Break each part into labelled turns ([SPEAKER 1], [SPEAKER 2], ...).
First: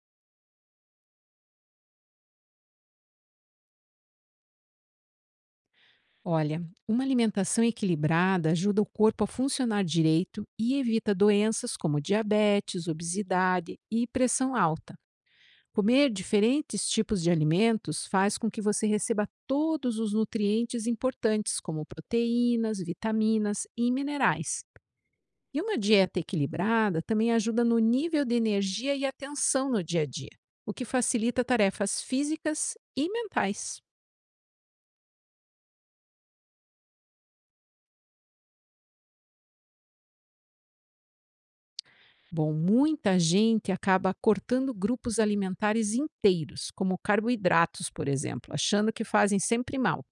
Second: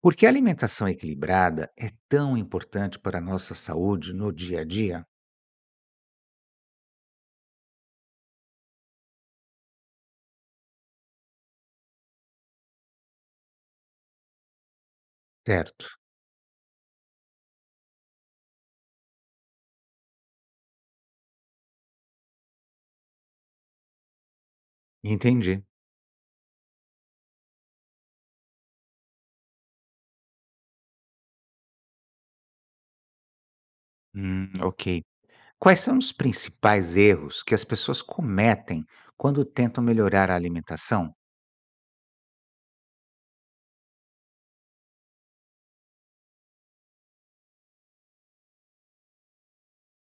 [SPEAKER 1] Por que a alimentação equilibrada é tão importante para a nossa saúde no dia a dia?
[SPEAKER 2] Olha, uma alimentação equilibrada ajuda o corpo a funcionar direito e evita doenças como diabetes, obesidade e pressão alta.
[SPEAKER 1] Certo,
[SPEAKER 2] Comer diferentes tipos de alimentos faz com que você receba todos os nutrientes importantes, como proteínas, vitaminas e minerais. E
[SPEAKER 1] entendi.
[SPEAKER 2] uma dieta equilibrada também ajuda no nível de energia e atenção no dia a dia, o que facilita tarefas físicas e mentais.
[SPEAKER 1] Ok. Quais são os principais erros que as pessoas cometem quando tentam melhorar a alimentação?
[SPEAKER 2] Bom, muita gente acaba cortando grupos alimentares inteiros, como carboidratos, por exemplo, achando que fazem sempre mal.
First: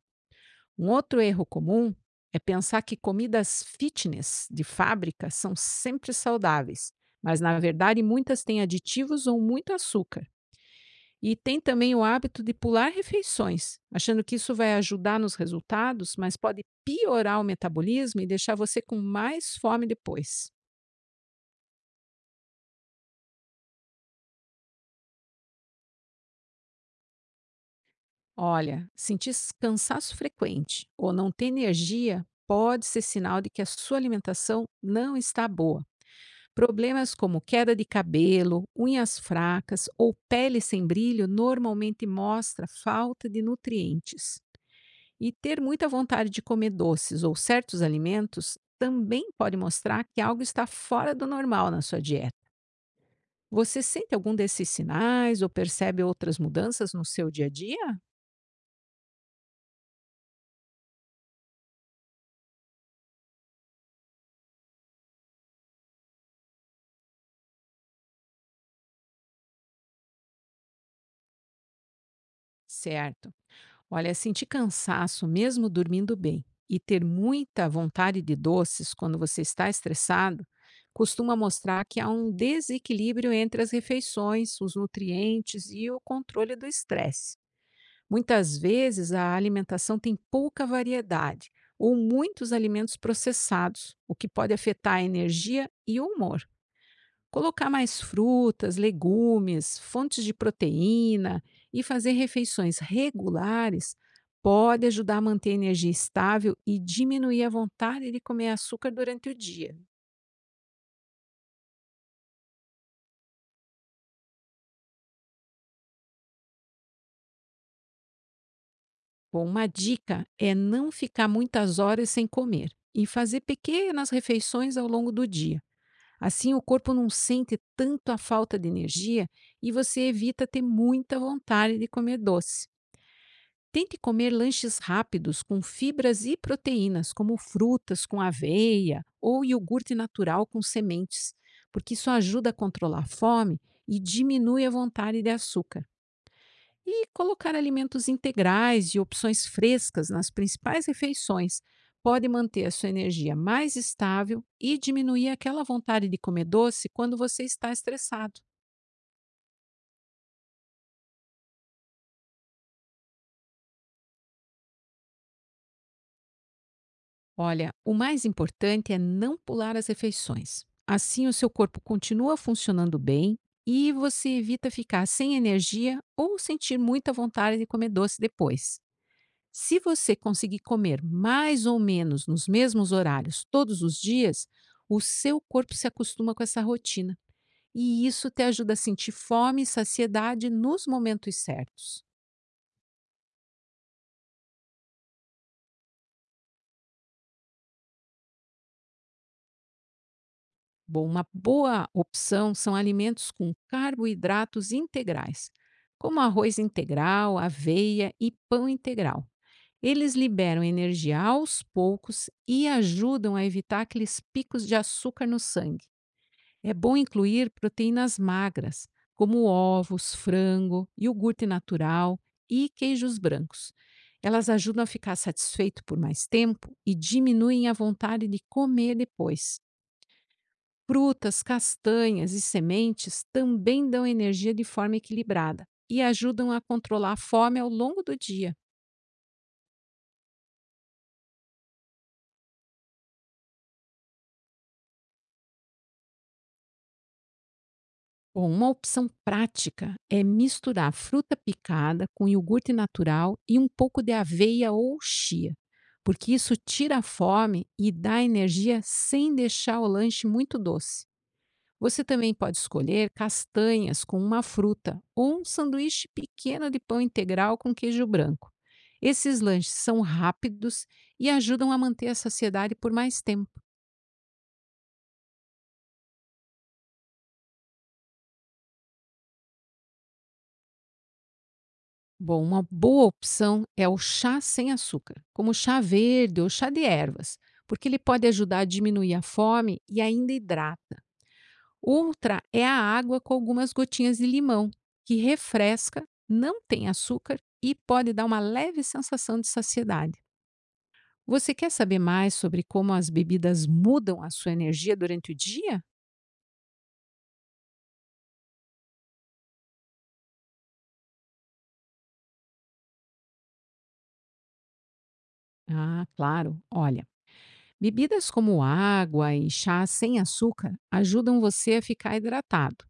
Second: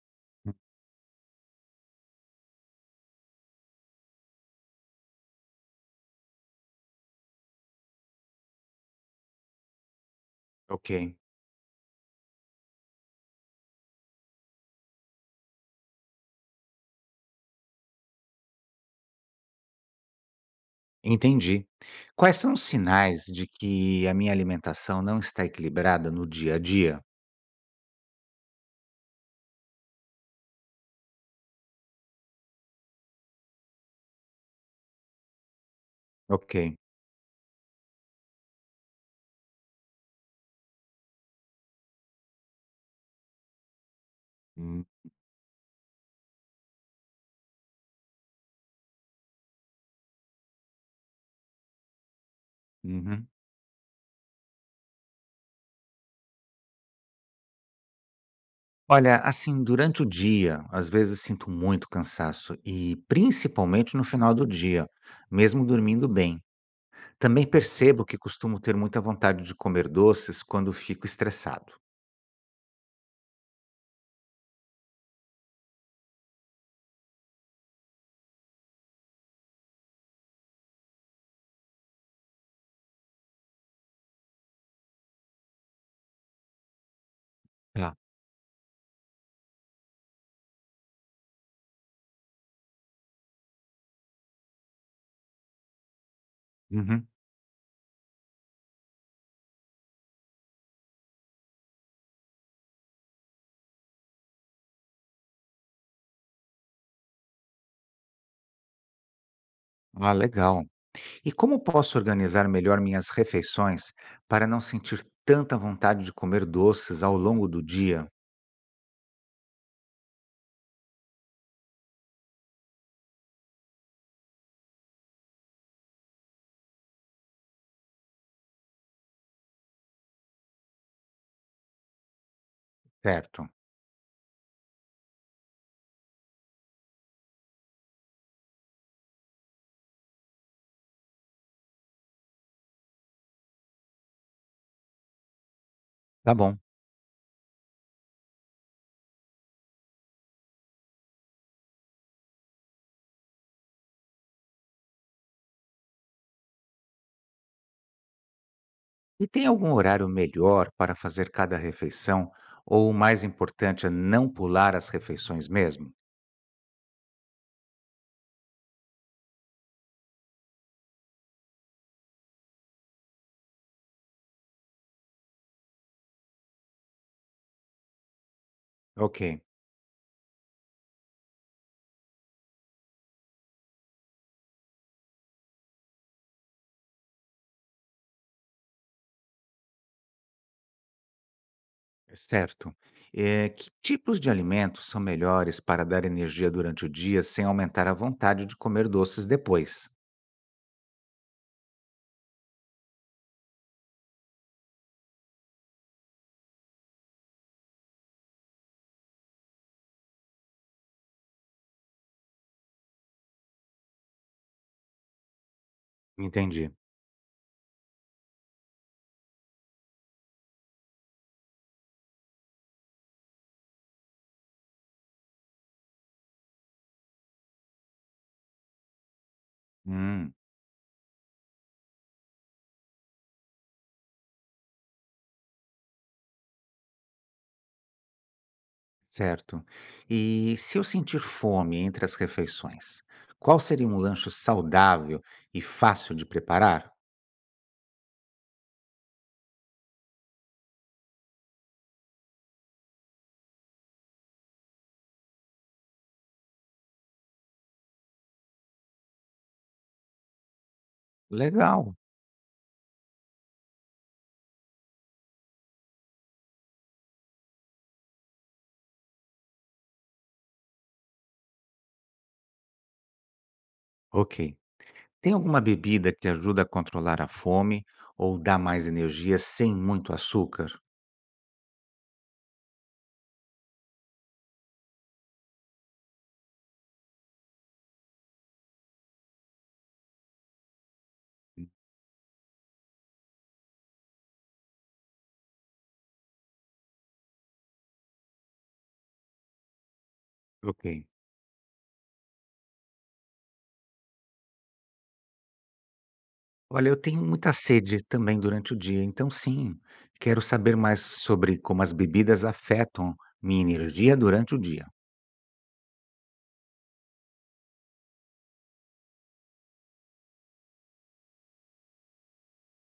[SPEAKER 2] Um outro erro comum é pensar que comidas fitness de fábrica são sempre saudáveis, mas na verdade muitas têm aditivos ou muito açúcar.
[SPEAKER 1] Ok,
[SPEAKER 2] E tem também o hábito de pular refeições, achando que isso vai ajudar nos resultados, mas pode piorar o metabolismo e deixar você com mais fome depois.
[SPEAKER 1] entendi. Quais são os sinais de que a minha alimentação não está equilibrada no dia a dia?
[SPEAKER 2] Olha, sentir cansaço frequente ou não ter energia pode ser sinal de que a sua alimentação não está boa.
[SPEAKER 1] Ok.
[SPEAKER 2] Problemas como queda de cabelo, unhas fracas ou pele sem brilho normalmente mostra falta de nutrientes.
[SPEAKER 1] Hum,
[SPEAKER 2] E ter muita vontade de comer doces ou certos alimentos também pode mostrar que algo está fora do normal na sua dieta.
[SPEAKER 1] uhum.
[SPEAKER 2] Você sente algum desses sinais ou percebe outras mudanças no seu dia a dia?
[SPEAKER 1] Olha, assim, durante o dia, às vezes sinto muito cansaço e principalmente no final do dia, mesmo dormindo bem. Também percebo que costumo ter muita vontade de comer doces quando fico estressado.
[SPEAKER 2] Certo. Olha, sentir cansaço mesmo dormindo bem e ter muita vontade de doces quando você está estressado costuma mostrar que há um desequilíbrio entre as refeições, os nutrientes e o controle do estresse.
[SPEAKER 1] Tá.
[SPEAKER 2] Muitas vezes a alimentação tem pouca variedade ou muitos alimentos processados, o que pode afetar a energia e o humor.
[SPEAKER 1] Uhum.
[SPEAKER 2] Colocar mais frutas, legumes, fontes de proteína e fazer refeições regulares pode ajudar a manter a energia estável e diminuir a vontade de comer açúcar durante o dia.
[SPEAKER 1] Ah, legal. E como posso organizar melhor minhas refeições para não sentir tanta vontade de comer doces ao longo do dia?
[SPEAKER 2] Bom, uma dica é não ficar muitas horas sem comer e fazer pequenas refeições ao longo do dia. Assim, o corpo não sente tanto a falta de energia e você evita ter muita vontade de comer doce.
[SPEAKER 1] Certo.
[SPEAKER 2] Tente comer lanches rápidos com fibras e proteínas, como frutas com aveia ou iogurte natural com sementes, porque isso ajuda a controlar a fome e diminui a vontade de açúcar.
[SPEAKER 1] Tá bom.
[SPEAKER 2] E colocar alimentos integrais e opções frescas nas principais refeições pode manter a sua energia mais estável e diminuir aquela vontade de comer doce quando você está estressado.
[SPEAKER 1] E tem algum horário melhor para fazer cada refeição? Ou o mais importante é não pular as refeições mesmo?
[SPEAKER 2] Olha, o mais importante é não pular as refeições. Assim, o seu corpo continua funcionando bem e você evita ficar sem energia ou sentir muita vontade de comer doce depois.
[SPEAKER 1] Ok,
[SPEAKER 2] Se você conseguir comer mais ou menos nos mesmos horários todos os dias, o seu corpo se acostuma com essa rotina e isso te ajuda a sentir fome e saciedade nos momentos certos.
[SPEAKER 1] certo. Que tipos de alimentos são melhores para dar energia durante o dia sem aumentar a vontade de comer doces depois?
[SPEAKER 2] Bom, uma boa opção são alimentos com carboidratos integrais, como arroz integral, aveia e pão integral. Eles liberam energia aos poucos e ajudam a evitar aqueles picos de açúcar no sangue.
[SPEAKER 1] Entendi.
[SPEAKER 2] É bom incluir proteínas magras, como ovos, frango, iogurte natural e queijos brancos. Elas ajudam a ficar satisfeito por mais tempo e diminuem a vontade de comer depois.
[SPEAKER 1] Hum,
[SPEAKER 2] Frutas, castanhas e sementes também dão energia de forma equilibrada e ajudam a controlar a fome ao longo do dia.
[SPEAKER 1] certo. E se eu sentir fome entre as refeições, qual seria um lanche saudável e fácil de preparar?
[SPEAKER 2] Bom, uma opção prática é misturar fruta picada com iogurte natural e um pouco de aveia ou chia, porque isso tira a fome e dá energia sem deixar o lanche muito doce.
[SPEAKER 1] Legal,
[SPEAKER 2] Você também pode escolher castanhas com uma fruta ou um sanduíche pequeno de pão integral com queijo branco. Esses lanches são rápidos e ajudam a manter a saciedade por mais tempo.
[SPEAKER 1] ok. Tem alguma bebida que ajuda a controlar a fome ou dá mais energia sem muito açúcar?
[SPEAKER 2] Bom, uma boa opção é o chá sem açúcar, como chá verde ou chá de ervas, porque ele pode ajudar a diminuir a fome e ainda hidrata. Outra é a água com algumas gotinhas de limão, que refresca, não tem açúcar e pode dar uma leve sensação de saciedade.
[SPEAKER 1] Ok.
[SPEAKER 2] Você quer saber mais sobre como as bebidas mudam a sua energia durante o dia?
[SPEAKER 1] Olha, eu tenho muita sede também durante o dia, então sim, quero saber mais sobre como as bebidas afetam minha energia durante o dia.
[SPEAKER 2] Ah, claro. Olha, bebidas como água e chá sem açúcar ajudam você a ficar hidratado.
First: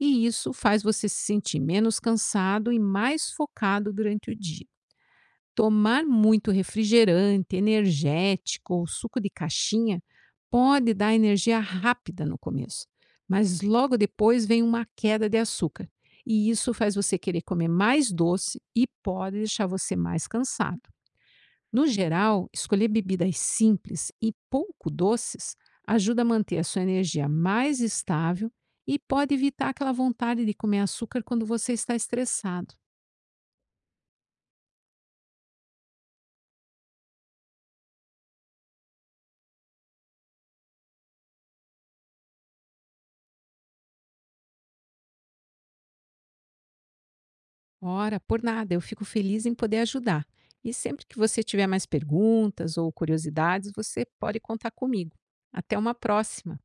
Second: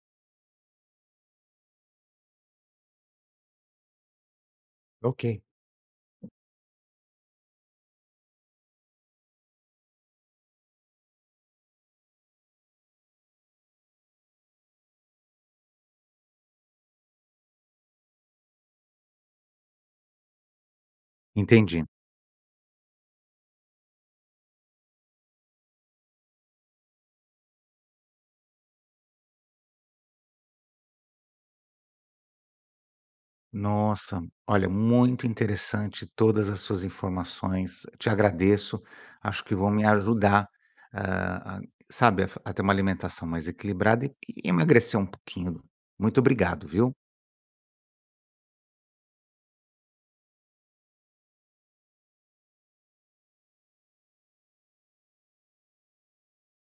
[SPEAKER 2] E isso faz você se sentir menos cansado e mais focado durante o dia.
[SPEAKER 1] Ok.
[SPEAKER 2] Tomar muito refrigerante, energético ou suco de caixinha pode dar energia rápida no começo, mas logo depois vem uma queda de açúcar. E isso faz você querer comer mais doce e pode deixar você mais cansado.
[SPEAKER 1] Entendi.
[SPEAKER 2] No geral, escolher bebidas simples e pouco doces ajuda a manter a sua energia mais estável e pode evitar aquela vontade de comer açúcar quando você está estressado.
[SPEAKER 1] Nossa, olha, muito interessante todas as suas informações. Te agradeço. Acho que vão me ajudar, ah, a, sabe, a, f- a ter uma alimentação mais equilibrada e emagrecer um pouquinho. Muito obrigado, viu?
[SPEAKER 2] Ora, por nada, eu fico feliz em poder ajudar. E sempre que você tiver mais perguntas ou curiosidades, você pode contar comigo. Até uma próxima!